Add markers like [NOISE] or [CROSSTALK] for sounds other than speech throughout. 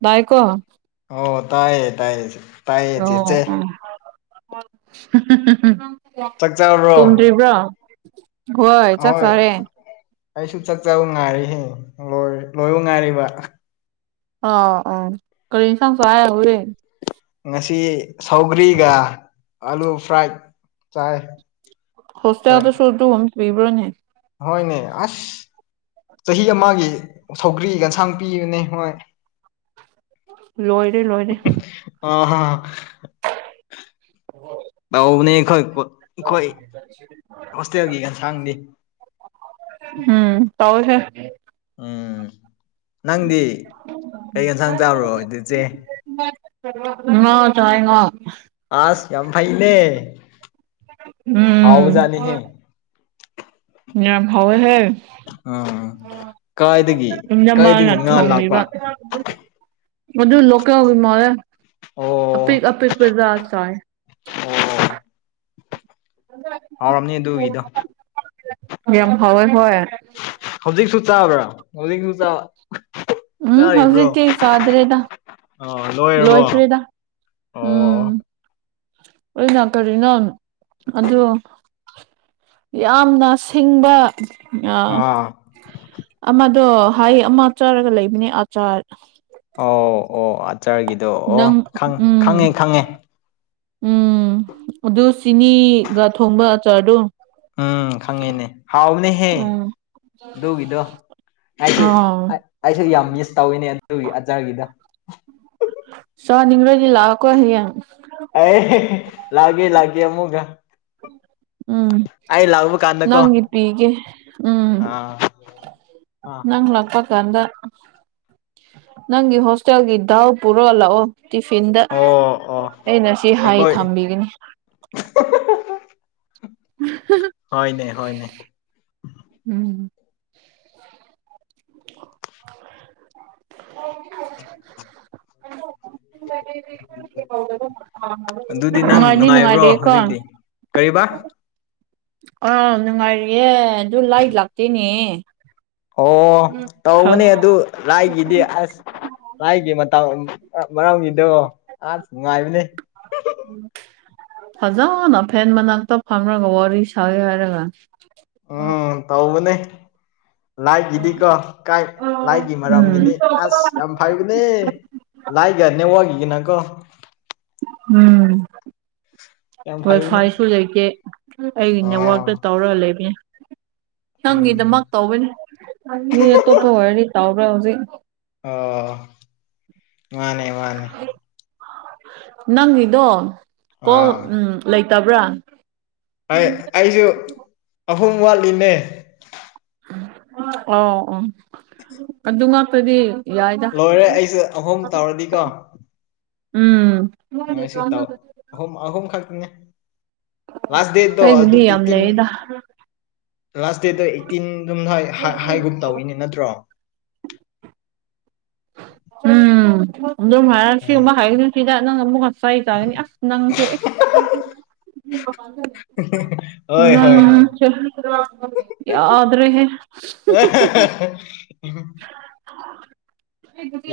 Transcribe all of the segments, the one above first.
ꯕꯥꯏꯀꯣ ꯑꯣ ꯇꯥꯏꯌꯦ ꯇꯥꯏꯌꯦ ꯇꯥꯏꯌꯦ ꯑꯣ ꯆꯦꯆꯦ ꯆꯥꯛ ꯆꯥꯔꯕ꯭ꯔꯣ ꯇꯨꯝꯗ꯭ꯔꯤꯕ꯭ꯔꯣ ꯍꯣꯏ ꯆꯥꯛ ꯑꯍꯣꯏ ꯆꯥꯔꯦ ꯑꯩꯁꯨ ꯆꯥꯛ ꯆꯕ ꯉꯥꯏꯔꯤꯍꯦ ꯂꯣꯏꯕꯨ ꯉꯥꯏꯔꯤꯕ ꯑ ꯑ ꯀꯔꯤ ꯑꯦꯟꯁꯥꯡ ꯆꯥꯏ ꯍꯧꯖꯤꯛ ꯉꯁꯤ ꯁꯧꯒ꯭ꯔꯤꯒ ꯑꯂꯨ ꯐ꯭ꯔꯥꯏꯠ ꯆꯥꯏ ꯍꯣꯏ ꯍꯣꯁꯇ‌ꯦꯜꯗ ꯁꯨꯔꯗꯨ ꯕꯤꯕ꯭ꯔꯣꯅ‌ꯦ ꯍꯣꯏꯅꯦ ꯑꯁ ꯆꯍꯤ ꯑꯃꯒꯤ ꯁꯧꯒ꯭ꯔꯤ ꯑꯦꯟꯁꯥꯡ ꯄꯤꯕꯅꯦ ꯍꯣꯏ ꯂꯣꯏꯔꯦ ꯂꯣꯏꯔꯦ ꯑ ꯇꯎꯅꯤ ꯈꯣꯏ ꯑꯩꯈꯣꯏ ꯍꯣꯁꯇꯦꯜꯒꯤ ꯑꯦꯟꯁꯥꯡꯗꯤ ꯎꯝ ꯇꯧꯍꯤꯍ‌ꯦ ꯎꯝ ꯅꯪꯗꯤ ꯀꯩ ꯌꯦꯟꯁꯥꯡ ꯆꯥꯕꯔꯣ ꯏꯗꯤꯆꯦ ꯉꯥ ꯆꯉꯥꯏ ꯌ‌ꯦꯉꯥ ꯑꯥꯁ ꯌꯥꯝ ꯍꯩꯅꯦ ꯎꯝ ꯍꯥꯎꯕꯖꯅꯤꯍꯦ ꯌꯥꯝ ꯍꯥꯎꯏ ꯍꯦ ꯑꯥ ꯀꯥꯏꯗꯒꯤ ꯏꯅꯝꯃꯅ ꯀꯥꯏꯗꯒꯤ ꯉꯥ ꯂꯥꯛꯄ ꯊꯣꯡꯕꯤꯕ ꯃꯗꯨ ꯂꯣꯀꯦꯜꯒꯤꯃꯔꯦ ꯑꯣ ꯑꯄꯤꯛ ꯑꯄꯤꯛꯄꯖꯥ ꯆꯥꯏ ꯑꯣ ꯍꯥꯎꯔꯝꯅꯤ ꯑꯗꯨꯒꯤꯗꯣ ꯌꯥꯝ ꯍꯥꯎꯏ ꯍꯣꯏ ꯍꯧꯖꯤꯛꯁꯨ ꯆꯥꯕ꯭ꯔꯥ ꯍꯧꯖꯤꯛꯁꯨ ꯆꯥꯕ ꯎꯝ ꯍꯧꯖꯤꯛꯇꯤ ꯆꯥꯗ꯭ꯔꯦꯗ ꯑꯣ ꯂꯣꯏꯔꯕꯣ ꯂꯣꯏꯈ꯭ꯔꯦꯗ ꯑꯣ ꯎꯝ ꯑꯩꯅ ꯀꯔꯤꯅꯣ ꯑꯗꯨ ꯌꯥꯝꯅ ꯁꯤꯡꯕ ꯑ ꯑꯥ ꯑꯃꯗꯣ ꯍꯩ ꯑꯃ ꯆꯥꯔꯒ ꯂꯩꯕꯅꯦ ꯑꯆꯥꯔ ꯑꯣ ꯑꯣ ꯑꯆꯥꯔꯒꯤꯗꯣ ꯑꯣ ꯅꯪ ꯎꯝ ꯈꯪꯉꯦ ꯈꯪꯉꯦ ꯎꯝ ꯑꯗꯨ ꯆꯤꯅꯤꯒ ꯊꯣꯡꯕ ꯑꯆꯥꯔꯗ‌ꫭ ꯎꯝ ꯈꯪꯉꯦꯅꯦ ꯍꯥꯎꯅꯦꯍꯦ ꯎꯝ ꯑꯗꯨꯒꯤꯗꯣ ꯑꯩꯁꯨ ꯑꯥ ꯑꯩꯁꯨ ꯌꯥꯝ ꯃꯤꯁ ꯇꯧꯋꯤꯅꯦ ꯑꯗꯨꯒꯤ ꯑꯆꯥꯔꯒꯤꯗ‌ꫭ ꯆꯥꯅꯤꯡꯉꯗꯤ ꯂꯥꯛꯀꯣ ꯍꯌꯦꯡ ꯑꯦ ꯂꯒꯦ ꯂꯒꯦ ꯑꯃꯨꯒ ꯎꯝ ꯅꯪꯒꯤ ꯄꯤꯒ‌ꯦ ꯎꯝ ꯑꯥ ꯑꯥ ꯅꯪ ꯂꯥꯛ ꯀ ꯀꯥꯟꯗ ꯅꯪꯒꯤ ꯍꯣꯁꯇꯦꯜꯒꯤ ꯗꯥꯎ ꯄꯨꯔꯣ ꯂꯥꯛꯑꫭ ꯇꯤꯐꯤꯟꯗ ꯑꯣ ꯑꯣ ꯑꯩꯅ ꯁꯤ ꯍꯥꯏ ꯊꯝꯕꯤꯒꯅꯤ ꯍ‌ꫭꯅꯦ ꯍ‌ꫭꯅꯦ ꯎꯝ [INAUDIBLE] ꯅꯨꯡꯉꯥꯏꯅꯤ ꯅꯨꯡꯉꯥꯏꯔꯦ ꯀꯣ ꯀꯩꯕꯥ ꯑꯥꫭꯅꯨꯡꯉꯥꯏꯔꯤꯑꯦ ꯑꯗꯨ ꯂꯥꯏ ꯂꯥꯛꯇꯦꯅꯦ ꯑꯣ ꯍ ꯇꯧꯕꯅꯦ ꯑꯗꯨ ꯂꯥꯏꯒꯤꯗꯤ ꯑꯁ ꯂꯥꯏꯒꯤ ꯃꯇꯧ ꯃꯔꯝꯒꯤꯗꯣ ꯑꯥꯁ ꯅꯨꯡꯉꯥꯏꯕꯅꯦ ꯐꯖꯕꯅ ꯐꯦꯟ ꯃꯅꯥꯛꯇ ꯐꯝꯃꯒ ꯋꯥꯔꯤ ꯁꯥꯒꯦ ꯍꯥꯏꯔꯒ ꯎꯝ ꯇꯧꯕꯅꯦ ꯂꯥꯏꯈꯤꯗꯤꯀꯣ ꯀꯥꯏ ꯂꯥꯏꯒꯤ ꯎꯝ ꯃꯔꯝꯒꯤꯅꯤ ꯑꯁ ꯌꯥꯝ ꯍꯩꯕꯅꯦ ꯂꯥꯏꯒ ꯅꯦꯠꯋꯥꯛꯀꯤꯒꯤꯅꯀꯣ ꯎꯝ ꯌꯥꯝ ꯐꯩꯕꯅꯦ ꯋꯥꯏꯐꯥꯏꯁꯨ ꯂꯩꯇꯦ ꯑꯩ ꯑꯥ ꯅꯦꯠꯋꯥꯛꯇ ꯇꯧꯔꯒ ꯂꯩꯕꯅꯦ ꯅꯪꯒꯤꯗꯃꯛ ꯎꯝ ꯇꯧꯕꯅꯦ ꯃꯤ ꯑꯇꯣꯞꯄ ꯑꫭꯏꯔꯗꯤ ꯇꯧꯔ‌ꫭꯏ ꯍꯧꯖꯤꯛ ꯑꯣ ꯃꯥꯅꯦ ꯃꯥꯅꯦ ꯅꯪꯒꯤꯗꯣ ꯀꯣ ꯑꯥ ꯎꯝ ꯂꯩꯇꯕ꯭ꯔꯥ ꯑꯩ ꯑꯩꯁꯨ ꯑꯍꯨꯝ ꯋꯥꯠꯂꯤꯅꯦ ꯑꯣ ꯑꯣ ꯑꯗꯨ ꯉꯥꯛꯇꯗꯤ ꯌꯥꯏꯗ ꯂꯣꯏꯔꯦ ꯑꯩꯁꯨ ꯑꯍꯨꯝ ꯇꯧꯔꯗꯤꯀꯣ ꯎꯝ ꯑꯩꯁꯨ ꯇꯧ ꯑꯍꯨꯝ ꯑꯍꯨꯝ ꯈꯛꯇꯅꯦ ꯂꯥꯁ ꯗꯦꯠꯇꯣ ꯑꯗꯨ ꯑꯩꯒꯤꯗꯤ ꯌꯥꯝ ꯑꯩꯇꯤꯟ ꯂꯩꯌꯦꯗ ꯂꯥꯁ ꯗꯦꯠꯇꯣ ꯑꯩꯠꯇꯤꯟ ꯑꯗꯨꯝ ꯍꯥꯏ ꯍꯥ ꯍꯥꯏꯒꯨꯟ ꯇꯧꯏꯅꯦ ꯅꯠꯇ꯭ꯔꯣ ꯎꯝ [UNINTELLIGIBLE] ꯑ ꯎꯝ ꯁꯤꯒꯨꯝꯕ ꯍꯥꯏꯒꯅꯨꯁꯤꯗ ꯅꯪ ꯑꯃꯨꯛꯀ ꯆꯩ ꯆꯥꯒꯅꯤ ꯑꯁ ꯅꯪꯁꯦ ꯏꯁ [UNINTELLIGIBLE] ꯍꯣꯏ ꯍꯣꯏ ꯍꯣꯏ [UNINTELLIGIBLE] ꯌꯥꯗ꯭ꯔꯦꯍꯦ [UNINTELLIGIBLE] [UNINTELLIGIBLE]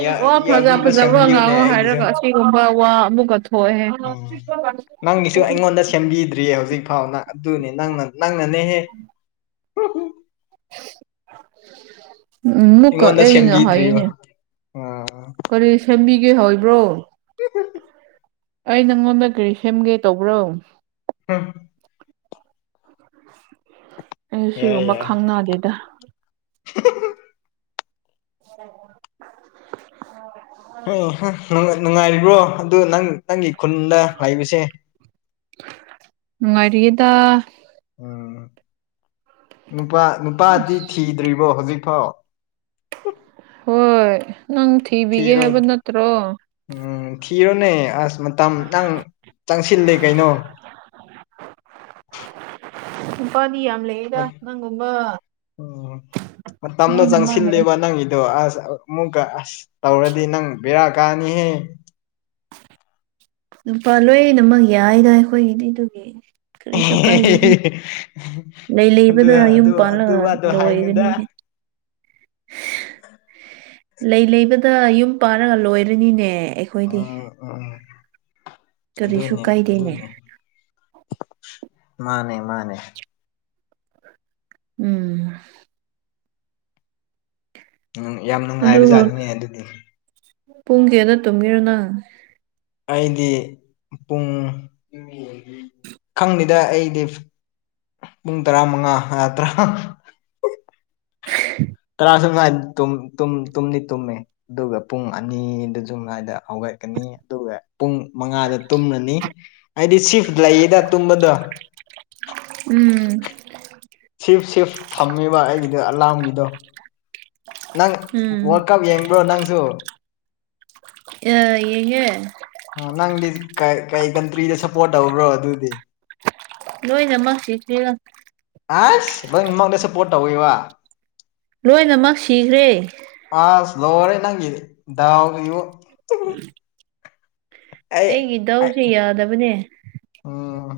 ꯌꯥ ꯋꯥ ꯐꯖ ꯌꯥꯕꯤꯕ ꯐꯖꯕ ꯁꯦꯝꯕꯤꯌꯨꯅꯦ ꯉꯥꯡꯉꯣ ꯑꯩꯒꯤꯁꯨ ꯍꯥꯏꯔꯒ ꯑꯁꯤꯒꯨꯝꯕ ꯋꯥ ꯑꯃꯨꯛꯀ ꯊꯣꯛꯑꯦꯍꯦ ꯎꯝ [UNINTELLIGIBLE] ꯅꯪꯒꯤꯁꯨ ꯑꯩꯉꯣꯟꯗ ꯁꯦꯝꯕꯤꯗ꯭ꯔꯤꯌꯦ ꯍꯧꯖꯤꯛ ꯐꯥꯎꯅ ꯑꯗꯨꯅꯦ ꯅꯪꯅ ꯅꯪꯅꯅꯦꯍꯦ [INAUDIBLE] [INAUDIBLE] ꯎꯝ ꯃꯨꯛꯀ ꯑꯩꯉꯣꯟꯗ ꯑꯩꯅ ꯁꯦꯝꯕꯤꯗ꯭ꯔꯤꯕ ꯍꯥꯏꯅꯦ ꯑꯥ ꯀꯔꯤ ꯁꯦꯝꯕꯤꯒꯦ ꯍꯥꯏꯕ꯭ꯔꯣ [UNINTELLIGIBLE] ꯑꯩ ꯅꯪꯉꯣꯟꯗ ꯀꯔꯤ ꯁꯦꯝꯒꯦ ꯇꯧꯕ꯭ꯔꯣ [UNINTELLIGIBLE] ꯑꯩ ꯌꯥꯏ ꯁꯤꯒꯨꯝꯕ ꯌꯥꯏ ꯈꯪꯅꯗꯦꯗ [INAUDIBLE] [INAUDIBLE] [UNINTELLIGIBLE] ꯅꯨꯡꯉꯥꯏꯔꯤꯕ꯭ꯔꯣ ꯑꯗꯨ ꯅꯪ ꯅꯪꯒꯤ ꯈꯨꯟꯗ ꯂꯩꯕꯁꯦ ꯅꯨꯡꯉꯥꯏꯔꯤꯗ ꯎꯝ ꯅꯨꯄꯥ ꯅꯨꯄꯥꯗꯤ ꯊꯤꯗ꯭ꯔꯤꯕꯣ ꯍꯧꯖꯤꯛꯐꯥꯎ ꯍꯣꯏ ꯅꯪ ꯊꯤꯕꯤꯒꯦ ꯍꯥꯏꯕ ꯊꯤꯔꯣ ꯅꯠꯇ꯭ꯔꯣ ꯎꯝ ꯊꯤꯔꯣꯅꯦ ꯑꯁ ꯃꯇꯝ ꯅꯪ ꯆꯪꯁꯤꯜꯂꯦ ꯀꯩꯅꯣ ꯅꯨꯄꯥꯗꯤ ꯌꯥꯝꯂ ꯃꯇꯝꯗꯣ ꯂꯣꯏꯅꯃꯛ ꯂꯩ ꯆꯪꯁꯤꯜꯂꯦꯕ ꯅꯪꯒꯤꯗꯣ ꯑꯁ ꯑꯃꯨꯛꯀ ꯑꯁ ꯇꯧꯔꯗꯤ ꯅꯪ ꯕꯦꯔꯥ ꯀꯥꯅꯤꯍꯦ ꯅꯨꯨꯄꯥ ꯂꯣꯏꯅꯃꯛ ꯌꯥꯏꯗ ꯑꯩꯈꯣꯏꯒꯤꯗꯤ ꯑꯥꯗꯨꯒꯤ ꯂꯩ ꯑꯗꯨ ꯂꯩꯕꯗ ꯌꯨꯝ ꯑꯗꯨ ꯑꯗꯨ ꯄꯥꯜꯂꯒ ꯋꯥꯗꯣ ꯍꯥꯏꯅꯨꯗ ꯂꯣꯏꯔꯅꯤ ꯂꯩ ꯂꯩꯕꯗ ꯌꯨꯝ ꯄꯥꯔꯒ ꯂꯣꯏꯔꯅꯤꯅꯦ ꯑꯩꯈꯣꯏꯗꯤ [INAUDIBLE] ꯀꯔꯤꯁꯨꯨ ꯑꯗꯨꯅꯦ ꯀꯥꯏꯗꯦꯅꯦ ꯑꯗꯨꯅꯦ ꯃꯥꯅꯦ ꯃꯥꯅꯦ ꯎꯝ ꯎꯝ ꯌꯥꯝ ꯑꯗꯨ ꯅꯨꯡꯉꯥꯏꯕ ꯖꯥꯅꯤꯅꯦ ꯑꯗꯨꯗꯤ ꯄꯨꯡ ꯀꯌꯥꯗ ꯇꯨꯝꯃꯤꯔ ꯅꯪ ꯑꯩꯗꯤ ꯄꯨꯡ ꯈꯪꯅꯤꯗ ꯑꯩꯗꯤ ꯄꯨꯡ ꯇꯔꯥ ꯃꯉꯥ ꯇꯔꯥ ꯇꯔꯥ ꯁꯝꯉꯥꯏ ꯇꯨꯝ ꯇꯨꯝ ꯇꯨꯝꯗꯤ ꯇꯨꯝꯃꯦ ꯑꯗꯨꯒ ꯄꯨꯡ ꯑꯅꯤꯗ ꯁꯨ ꯉꯥꯏꯗ ꯍꯧꯒꯠꯀꯅꯤ ꯑꯗꯨꯒ ꯄꯨꯡ ꯃꯉꯥꯗ ꯇꯨꯝꯂꯅꯤ ꯍꯥꯏꯗꯤ ꯁꯤꯐ ꯂꯩꯗ ꯇꯨꯝꯕꯗꯣ ꯎꯝ ꯁꯤꯐ ꯁꯤꯐ ꯊꯝꯃꯦꯕ ꯑꯩꯒꯤꯗꯣ ꯑꯂꯥꯝꯒꯤꯗꯣ [INAUDIBLE] ꯅꯪ ꯎꯝ ꯋꯥꯔꯜ ꯀꯞ ꯌꯦꯡꯕ꯭ꯔꯣ ꯅꯪꯁꯨ ꯑꯥ ꯌꯦꯡꯉꯦ ꯑꯥ ꯅꯪꯗꯤ ꯀꯩ ꯀꯩ ꯀꯟꯇ꯭ꯔꯤꯗ ꯁꯞꯄꯣꯔꯠ ꯇꯧꯕ꯭ꯔꯣ ꯑꯗꯨꯗꯤ ꯂꯣꯏꯅꯃꯛ ꯁꯤ [UNINTELLIGIBLE] ꯑꯁ ꯂꯣꯏꯅ ꯃꯪꯗ ꯁꯞꯄꯣꯔꯠ ꯇꯧꯋꯦꯕ ꯂꯣꯏꯅꯃꯛ ꯁꯤꯈ꯭ꯔꯦ ꯑꯁ ꯂ‌ꯣꯔꯦ ꯅꯪꯒꯤ ꯗꯥꯎꯒꯤꯖꯨ [UNINTELLIGIBLE] ꯑꯩ ꯑꯩꯒꯤ ꯗꯧꯖ‌ꯦ ꯌꯥꯗꯕꯅꯦ ꯎꯝ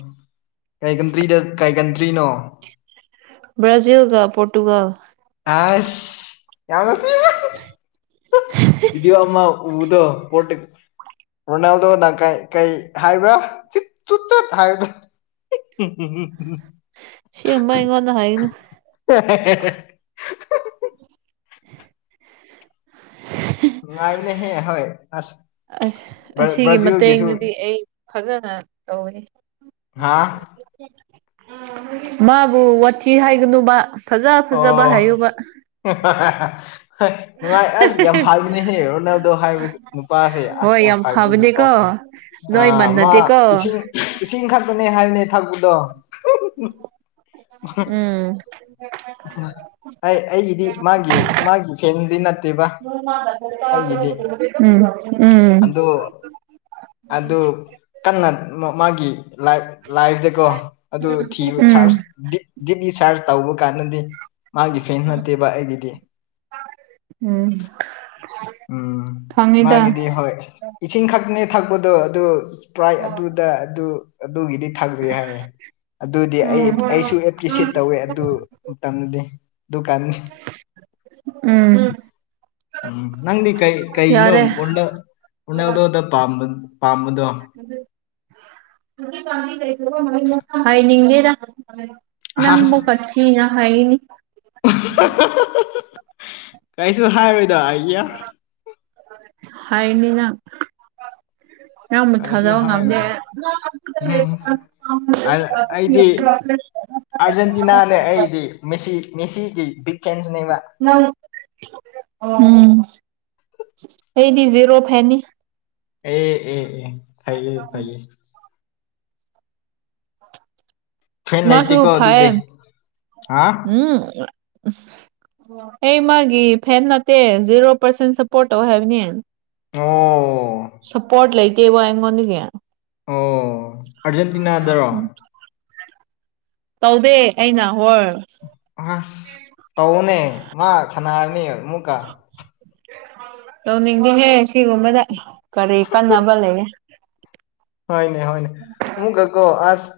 ꯀꯩ ꯀꯟꯇ꯭ꯔꯤꯗ ꯀꯩ ꯀꯟꯇ꯭ꯔꯤꯅꯣ ꯕꯥꯖꯤꯜꯒ ꯄꯣꯔꯇꯨꯒꯜ ꯑꯁ ꯌꯥꯎꯗ [UNINTELLIGIBLE] [INAUDIBLE] ꯕꯤꯗꯤꯌꯣ ꯑꯃ ꯎꯕꯗꯣ ꯄ‌ꯣꯇ ꯔꯣꯅꯥꯜꯗꯣꯅ ꯀ ꯀꯩ ꯍꯥꯏꯕ꯭ꯔꯥ ꯆꯤꯠ ꯆꯨꯠ ꯆꯠ ꯍꯥꯏꯕꯗꯣ [UNINTELLIGIBLE] [UNINTELLIGIBLE] ꯁꯤꯃ ꯏꯉꯣꯟꯅ ꯍꯥꯏꯅꯨ ꯍ‌ꯦ ꯍ‌ꯦ‌ꯍ‌ꯦ [UNINTELLIGIBLE] ꯅꯨꯉꯥꯏꯕꯅ‌ꯦꯍꯦ ꯍꯣꯏ ꯑꯁ ꯑꯁ ꯕ꯭ꯔ ꯑꯁꯤꯒꯤ ꯕ꯭ꯔꯥꯖꯤꯜꯒꯤꯁꯨ ꯃꯇꯦꯡꯗꯨꯗꯤ ꯑꯩ ꯐꯖꯅ ꯇꯧꯅꯤ ꯍꯥꯥ ꯃꯥꯕꯨ ꯋꯥꯊꯤ ꯍꯥꯏꯒꯅꯨꯕ ꯐꯖ ꯐꯖꯕ ꯍꯥꯏꯌꯨꯕ [UNINTELLIGIBLE] [UNINTELLIGIBLE] ꯍ ꯅꯨꯉꯥꯏ ꯑꯁ ꯌꯥꯝ ꯐꯥꯢꯕꯅꯤꯍꯦ ꯔꯣꯅꯥꯜꯗꯣ ꯍꯥꯏꯕꯁꯨ ꯅꯨꯄꯥꯁꯦ ꯑꯁ ꯍꯣꯏ ꯌꯥꯝ ꯐꯥꯢꯕ ꯅꯨꯄꯥꯅꯤ ꯐꯕꯅꯦꯀꯣ ꯅꯣꯏ ꯑ ꯃꯥ ꯃꯥꯟꯅꯗꯦꯀꯣ ꯏꯁꯤꯡ ꯏꯁꯤꯡ ꯈꯛꯇꯅꯦ ꯍꯥꯏꯕꯅꯦ ꯊꯛꯄꯗꯣ ꯎꯝ ꯎ ꯑꯩ ꯑꯩꯒꯤꯗꯤ ꯃꯥꯒꯤ ꯃꯥꯒꯤ ꯐꯦꯟꯗꯤ ꯅꯠ [UNINTELLIGIBLE] [UNINTELLIGIBLE] ꯎꯝ ꯎꯝ ꯑꯗꯣ ꯑꯗꯨ ꯀꯟꯅ ꯃꯥꯒꯤ ꯂꯥꯏꯐꯇꯀꯣ ꯑꯗꯨ ꯊꯤꯕ ꯎꯝ ꯁꯔꯖ ꯗꯤꯞ ꯗꯤꯄꯤ ꯁꯔꯖ ꯇꯧꯕ ꯀꯥꯟꯗ‌ꯗꯤ ꯃꯥꯒꯤ ꯐꯦꯟ ꯅꯠꯇꯦꯕ ꯑꯩꯒꯤꯗꯤ ꯎꯝ [UNINTELLIGIBLE] ꯎꯝ ꯈꯪꯉꯤꯗ ꯃꯥꯒꯤꯗꯤ ꯍ‌ꯣꯏ ꯏꯁꯤꯡ ꯈꯛꯅꯦ ꯊꯛꯄꯗꯣ ꯑꯗꯨ ꯄ꯭ꯔꯥꯏ ꯑꯗꯨꯗ ꯑꯗꯨ ꯑꯗꯨꯒꯤꯗꯤ ꯊꯗ꯭ꯔꯤ ꯍꯥꯏꯌꯦ ꯑꯗꯨꯗꯤ ꯑꯩ ꯎꯝ ꯑꯩꯁꯨ ꯑꯦꯄ꯭ꯔꯤꯁꯦꯠ ꯇꯧꯋꯦ ꯑꯗꯨ ꯃꯇꯝꯗꯗꯤ ꯑꯗꯨꯀꯥꯟ ꯎꯝ ꯎꯝ ꯅꯪꯗꯤ ꯀꯩ ꯀꯩꯩꯅꯣ ꯌꯥꯔꯦ [UNINTELLIGIBLE] ꯔꯣꯅꯜꯗꯣꯗ ꯄꯥꯝꯕ ꯄꯥꯝꯕꯗꯣ [UNINTELLIGIBLE] [UNINTELLIGIBLE] ꯍꯥꯏꯅꯤꯡꯗꯦꯗ ꯑꯁ ꯅꯪꯕꯧ ꯀꯊꯤꯔꯥ ꯍꯥꯏꯒꯅꯤ [UNINTELLIGIBLE] [UNINTELLIGIBLE] ꯀꯩꯁꯨ ꯍꯥꯏꯔꯣꯏꯗ ꯑꯩꯌꯥ ꯍꯥꯏꯅꯤ ꯅꯪ ꯅꯪꯕꯨ ꯀꯩꯁꯨ ꯊꯥꯖꯕ ꯉꯝꯗꯦ ꯍꯥꯏꯔꯣꯏ ꯑꯩ ꯎꯝ ꯑ- ꯑꯩꯗꯤ [UNINTELLIGIBLE] ꯑꯥꯔꯖꯦꯟꯇꯤꯅꯥꯅꯦ ꯑꯩꯗꯤ ꯃ‌ꯦꯁꯤ ꯃꯦꯁꯤꯒꯤ ꯕꯤꯛ ꯐ‌ꯦꯟꯁꯅꯤꯕ ꯅꯪ ꯎꯝ ꯑꯩꯗꯤ ꯖꯦꯔꯣ ꯐꯦꯟꯅꯤ ꯑꯦ ꯑꯦ ꯑꯦ ꯐꯩꯌꯦ ꯐꯩꯌꯦ ꯐꯦꯟ ꯃꯥꯁꯨ ꯂꯩꯇꯦꯀꯣ ꯐꯥꯏꯌ‌ꯦ ꯑꯗꯨꯗꯤ ꯍꯥ ꯎꯝ ꯑꯩ ꯃꯥꯒꯤ ꯐꯦꯟ ꯅꯠꯇꯦ ꯖꯦꯔꯣ ꯄꯥꯔꯁꯦꯟ ꯁꯞꯄꯣꯔꯠ ꯇꯧ ꯍꯥꯏꯕꯅꯦ ꯑꯣ ꯁꯄꯣꯠ ꯂꯩꯇ‌ꯦꯕ ꯑꯩꯉꯣꯟꯗꯒꯤ ꯑꯣ ꯑꯥꯔꯖꯦꯟꯇꯤꯅꯥꯗꯔꯣ ꯇꯧꯗꯦ ꯑꯩꯅ ꯍꯣꯔ ꯑꯁ ꯇꯧꯋ‌ꯣꯅꯦ ꯃꯥ ꯁꯅꯥꯔꯅꯤ ꯑꯃꯨꯛꯀ ꯇꯧꯅꯤꯡꯉꯍꯦ ꯁꯤꯒꯨꯝꯕꯗ ꯀꯔꯤ ꯀꯟꯅꯕ ꯂꯩꯌꯦ ꯍꯣꯏꯅꯦ ꯍꯣꯏꯅꯦ ꯑꯃꯨꯛꯀꯛꯀꯣ ꯑꯁ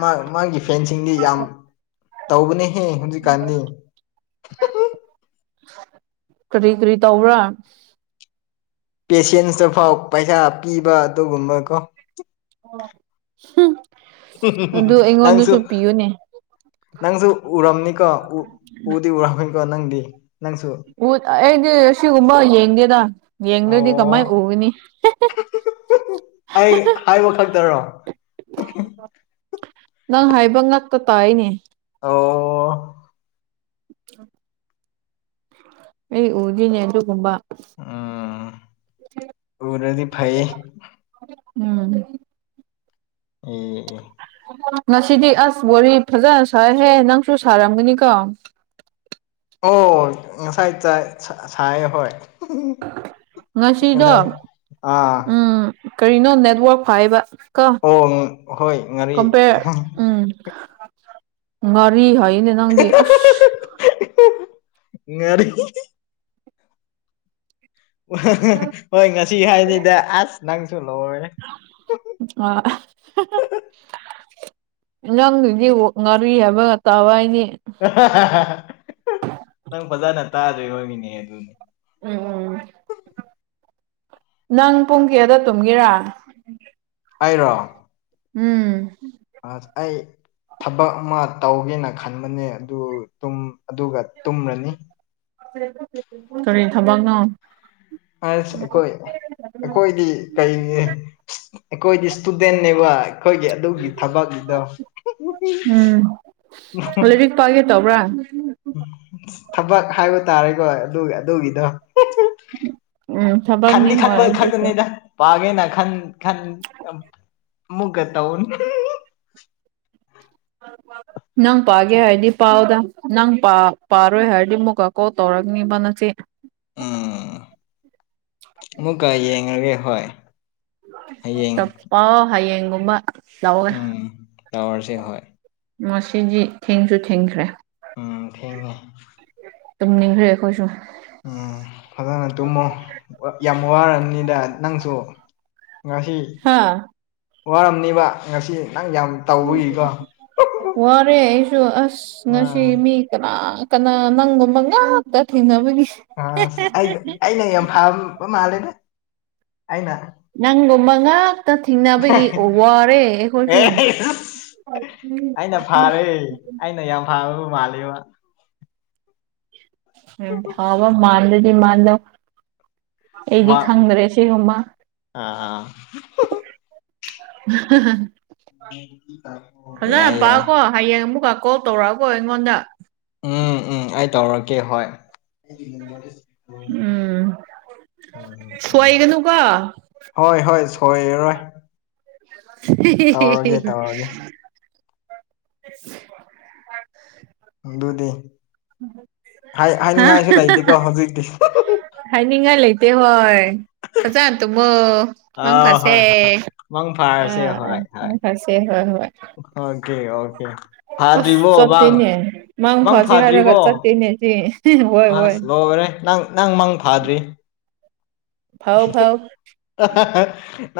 ꯃꯥ ꯃꯥꯒꯤ ꯐꯦꯟꯁꯤꯡꯗꯤ ꯌꯥꯝ ꯇꯧꯕꯅꯦ ꯍꯦ ꯍꯧꯖꯤ ꯀꯥꯟꯅꯤ ꯀꯔꯤ ꯀꯔꯤ ꯇꯧꯕ꯭ꯔꯥ ꯄꯦꯁꯦꯟꯁꯇꯐꯥꯎ ꯄꯩꯁꯥ ꯄꯤꯕ ꯑꯗꯨꯒꯨꯝꯕ ꯀꯣ ꯑꯗꯨ ꯑꯩꯉꯣꯟꯗꯁꯨ ꯅꯪꯁꯨ ꯄꯤꯌꯨꯅꯦ ꯅꯪꯁꯨ ꯎꯔꯝꯅꯤꯀꯣ ꯎꯗꯤ ꯎꯔꯝꯃꯅꯤꯀꯣ ꯅꯪꯗꯤ ꯅꯪꯁꯨ ꯎ ꯑꯩꯗꯤ ꯑꯁꯤꯒꯨꯝꯕ ꯌꯦꯡꯗꯦꯗ ꯌꯦꯡꯗꯣꯏꯗꯤ ꯀꯃꯥꯏꯅ ꯑꯣ ꯎꯒꯅꯤ ꯑꯩ ꯍꯥꯏꯕ ꯈꯛꯇꯔꯣ ꯅꯪ ꯍꯥꯏꯕ ꯉꯥꯛꯇ ꯇꯥꯏꯅꯦ ꯑꯣ ꯎꯝ [UNINTELLIGIBLE] ꯑꯩ ꯎꯗꯤꯅꯦꯗꯨꯒꯨꯝꯕ ꯎꯝ ꯎꯔꯗꯤ ꯐꯩꯌꯦ ꯎꯝ ꯑꯝ ꯉꯁꯤꯗꯤ ꯑꯁ ꯋꯥꯔꯤꯕ ꯐꯖꯅ ꯁꯥꯏꯍꯦ ꯅꯪꯁꯨ ꯁꯥꯔꯝꯒꯅꯤꯀꯣ ꯑꯣ ꯉꯁꯥꯏ ꯆꯥ ꯁꯥꯏ ꯍꯣꯏ ꯉꯁꯤꯗꯣ ꯉꯁꯥꯏ ꯑꯥ ꯎꯝ ꯀꯔꯤꯅꯣ ꯅꯦꯠꯋꯔꯛ ꯐꯥꯏꯕ ꯀ ꯑꯣ ꯍꯣꯏ ꯉꯥꯔꯤ ꯀꯝꯄꯦꯔ ꯎꯝ ꯉꯔꯤ ꯍꯅꯦ ꯅꯪꯗꯤ ꯑꯁ [UNINTELLIGIBLE] ꯉ ꯉꯔꯤ [UNINTELLIGIBLE] ꯍꯣꯏ ꯉꯁꯤ ꯍꯥꯏꯁꯤꯗ ꯑꯁ ꯅꯪꯁꯨ ꯂꯧꯔꯦ ꯑ [UNINTELLIGIBLE] ꯅꯪꯗꯨꯗꯤ ꯉꯥꯔꯤ ꯍꯥꯏꯕ ꯇꯥꯋꯥꯏꯅꯦ [UNINTELLIGIBLE] ꯅꯪ ꯐꯖꯅ ꯇꯥꯗꯣꯏ ꯍꯣꯒꯤꯅꯦ ꯑꯗꯨꯅꯦ [UNINTELLIGIBLE] ꯎꯝ ꯅꯪ ꯄꯨꯡ ꯀꯌꯥꯗ ꯇꯨꯝꯒꯦꯔꯥ ꯑꯩꯔꯣ ꯎꯝ ꯑꯁ ꯑꯩ ꯊꯕꯛ ꯑꯃ ꯇꯧꯒꯦꯅ ꯈꯟꯕꯅꯦ ꯑꯗꯨ ꯇꯨꯝ ꯑꯗꯨꯒ ꯇꯨꯝꯔꯅꯤ ꯀꯔꯤ ꯊꯕꯛꯅꯣ ꯍꯥꯏꯁ ꯑꯩꯈꯣꯏ ꯑꯩꯈꯣꯏꯗꯤ ꯀꯩꯅꯦ ꯑꯩꯈꯣꯏꯗꯤ ꯏꯁꯇꯨꯗꯦꯟꯅꯕ ꯑꯩꯈꯣꯏꯒꯤ ꯑꯗꯨꯒꯤ ꯊꯕꯛꯅꯤꯗꯣ ꯎꯝ ꯂꯩꯔꯤꯛꯄꯒꯦ ꯇꯧꯕ꯭ꯔꯥ ꯊꯕꯛ ꯍꯥꯏꯕ ꯇꯥꯔꯦꯀꯣ ꯑꯗꯨ ꯑꯗꯨꯒꯤꯗꯣ [UNINTELLIGIBLE] ꯎꯝ ꯈꯥꯟꯗꯤ ꯊꯕꯛꯅꯤ ꯈꯥꯛꯄ ꯍꯣꯏ ꯑꯗꯨꯁꯨ ꯈꯥꯛꯇꯅꯤꯗ ꯄꯥꯒꯦꯅ ꯈꯟ ꯈꯟ ꯑꯃꯨꯛꯀ ꯇꯧꯅꯤ [UNINTELLIGIBLE] ꯅꯪ ꯄꯥꯒꯦ ꯍꯥꯏꯗꯤ ꯄꯥꯎꯑꯣꯗ ꯅꯪ ꯄꯥꯔꯣꯏ ꯍꯥꯏꯔꯗꯤ ꯑꯃꯨꯛꯀ ꯀꯣꯜ ꯇꯧꯔꯛꯅꯤꯕ ꯅꯆꯦ ꯎꯝ ꯑꯃꯨꯛꯀ ꯌꯦꯡꯉꯒꯦ ꯍꯣꯏ ꯍꯌꯦꯡ ꯆꯄ ꯍꯌꯦꯡꯒꯨꯝꯕ ꯂꯧꯒ ꯎꯝ ꯇꯧꯔꯁꯦ ꯍꯣꯏ ꯃꯁꯤꯗꯤ ꯊꯦꯡꯁꯨ ꯊꯦꯡꯈ꯭ꯔꯦ ꯎꯝ ꯊꯦꯡꯉꯦ ꯇꯨꯝ ꯅꯤꯡꯈ꯭ꯔꯦ ꯑꯩꯈꯣꯏꯁꯨ ꯎꯝ ꯐꯖꯅ ꯇꯨꯝꯃꯣ ꯌꯥꯝ ꯋꯥꯔꯅꯤꯗ ꯅꯪꯁꯨ ꯉꯁꯤ ꯍꯥꯥ ꯋꯥꯔꯝꯅꯤꯕ ꯉꯁꯤ ꯅꯪ ꯌꯥꯝ ꯇꯧꯕꯏꯀꯣ ꯋꯥꯔꯦ ꯑꯩꯁꯨ ꯑꯁ ꯉꯁꯤ ꯑꯥ ꯃꯤ ꯀꯅꯥ ꯀꯅꯥ ꯅꯪꯒꯨꯝꯕ ꯉꯥꯛꯇ ꯊꯦꯡꯅꯕꯒꯤ ꯑꯁ ꯑꯩ ꯑꯩꯅ ꯌꯥꯝ ꯍꯟꯕ ꯃꯥꯜꯂꯦꯅꯦ ꯑꯩꯅ ꯅꯪꯒꯨꯝꯕ ꯉꯥꯛꯇ ꯊꯦꯡꯅꯕꯒꯤ ꯋꯥꯔꯦ ꯑꯩꯈꯣꯏꯁꯨ ꯑꯦꯁ ꯑꯩꯅ ꯐꯥꯔꯦ ꯑꯩꯅ ꯌꯥꯝ ꯐꯥꯕꯕꯨ ꯃꯥꯜꯂꯦꯕ ꯎꯝ ꯐꯕ ꯃꯥꯟꯗꯗꯤ ꯃꯥꯟꯗꯧ ꯑꯩꯗꯤ ꯈꯪꯗ꯭ꯔꯦ ꯁꯤꯒꯨꯝꯕ ꯑ ꯑ ꯌꯥꯏ ꯐꯖꯅ ꯌꯥꯏ ꯄꯥꯎꯀꯣ ꯍꯌꯦꯡ ꯑꯃꯨꯛꯀ ꯀꯣꯜ ꯇꯧꯔꯛꯎꯀꯣ ꯑꯩꯉꯣꯟꯗ ꯎꯝ ꯎꯝ ꯑꯩ ꯇꯧꯔꯛꯀꯦ ꯍꯣꯏ ꯎꯝ ꯎꯝ ꯎꯝ ꯁꯣꯏꯒꯅꯨ ꯀꯣ ꯍꯣꯏ ꯍꯣꯏ ꯁꯣꯏꯔꯔꯣꯏ ꯇꯧꯔꯒꯦ ꯇꯧꯔꯒꯦ [UNINTELLIGIBLE] ꯑꯗꯨꯗꯤ ꯍꯥꯏ ꯍꯥ ꯍꯥꯏꯅꯤꯡꯉꯥꯏꯁꯨ ꯂꯩꯇꯦꯀꯣ ꯍꯧꯖꯤꯛꯇꯤ ꯍꯥꯏꯅꯤꯡꯉꯥꯏ ꯂꯩꯇꯦ ꯍꯣꯏ ꯐꯖꯅ ꯇꯨꯝꯃꯣ ꯃꯪ ꯑꯥ ꯐꯥꯥꯁꯦ ꯍꯣꯏ ꯍꯣꯏ ꯃꯪ ꯑ‌ ꯐꯥꯔꯁꯦ ꯑ ꯍꯣꯏ ꯍꯣꯏ ꯃꯪ ꯐꯥꯥꯁꯦ ꯍꯣꯏ ꯍꯣꯏ ꯑꯣꯀꯦ ꯑꯣꯛ ꯑꯣꯀꯦ ꯑꯁ ꯐꯥꯗ꯭ꯔꯤꯕꯣ ꯃꯪ ꯆꯠꯇꯦꯅꯦ ꯃꯪ ꯐꯁꯤ ꯍꯥꯏꯔꯒ ꯐꯥꯗ꯭ꯔꯤꯕꯣ ꯆꯠꯇꯦꯅꯦ ꯁꯤ ꯍꯣꯏ ꯍꯣꯏ ꯑꯁ ꯂꯣꯏꯔꯦ ꯅꯪ ꯅꯪ ꯃꯪ ꯐꯥꯗ꯭ꯔꯤ ꯐꯧ ꯐꯧ [UNINTELLIGIBLE]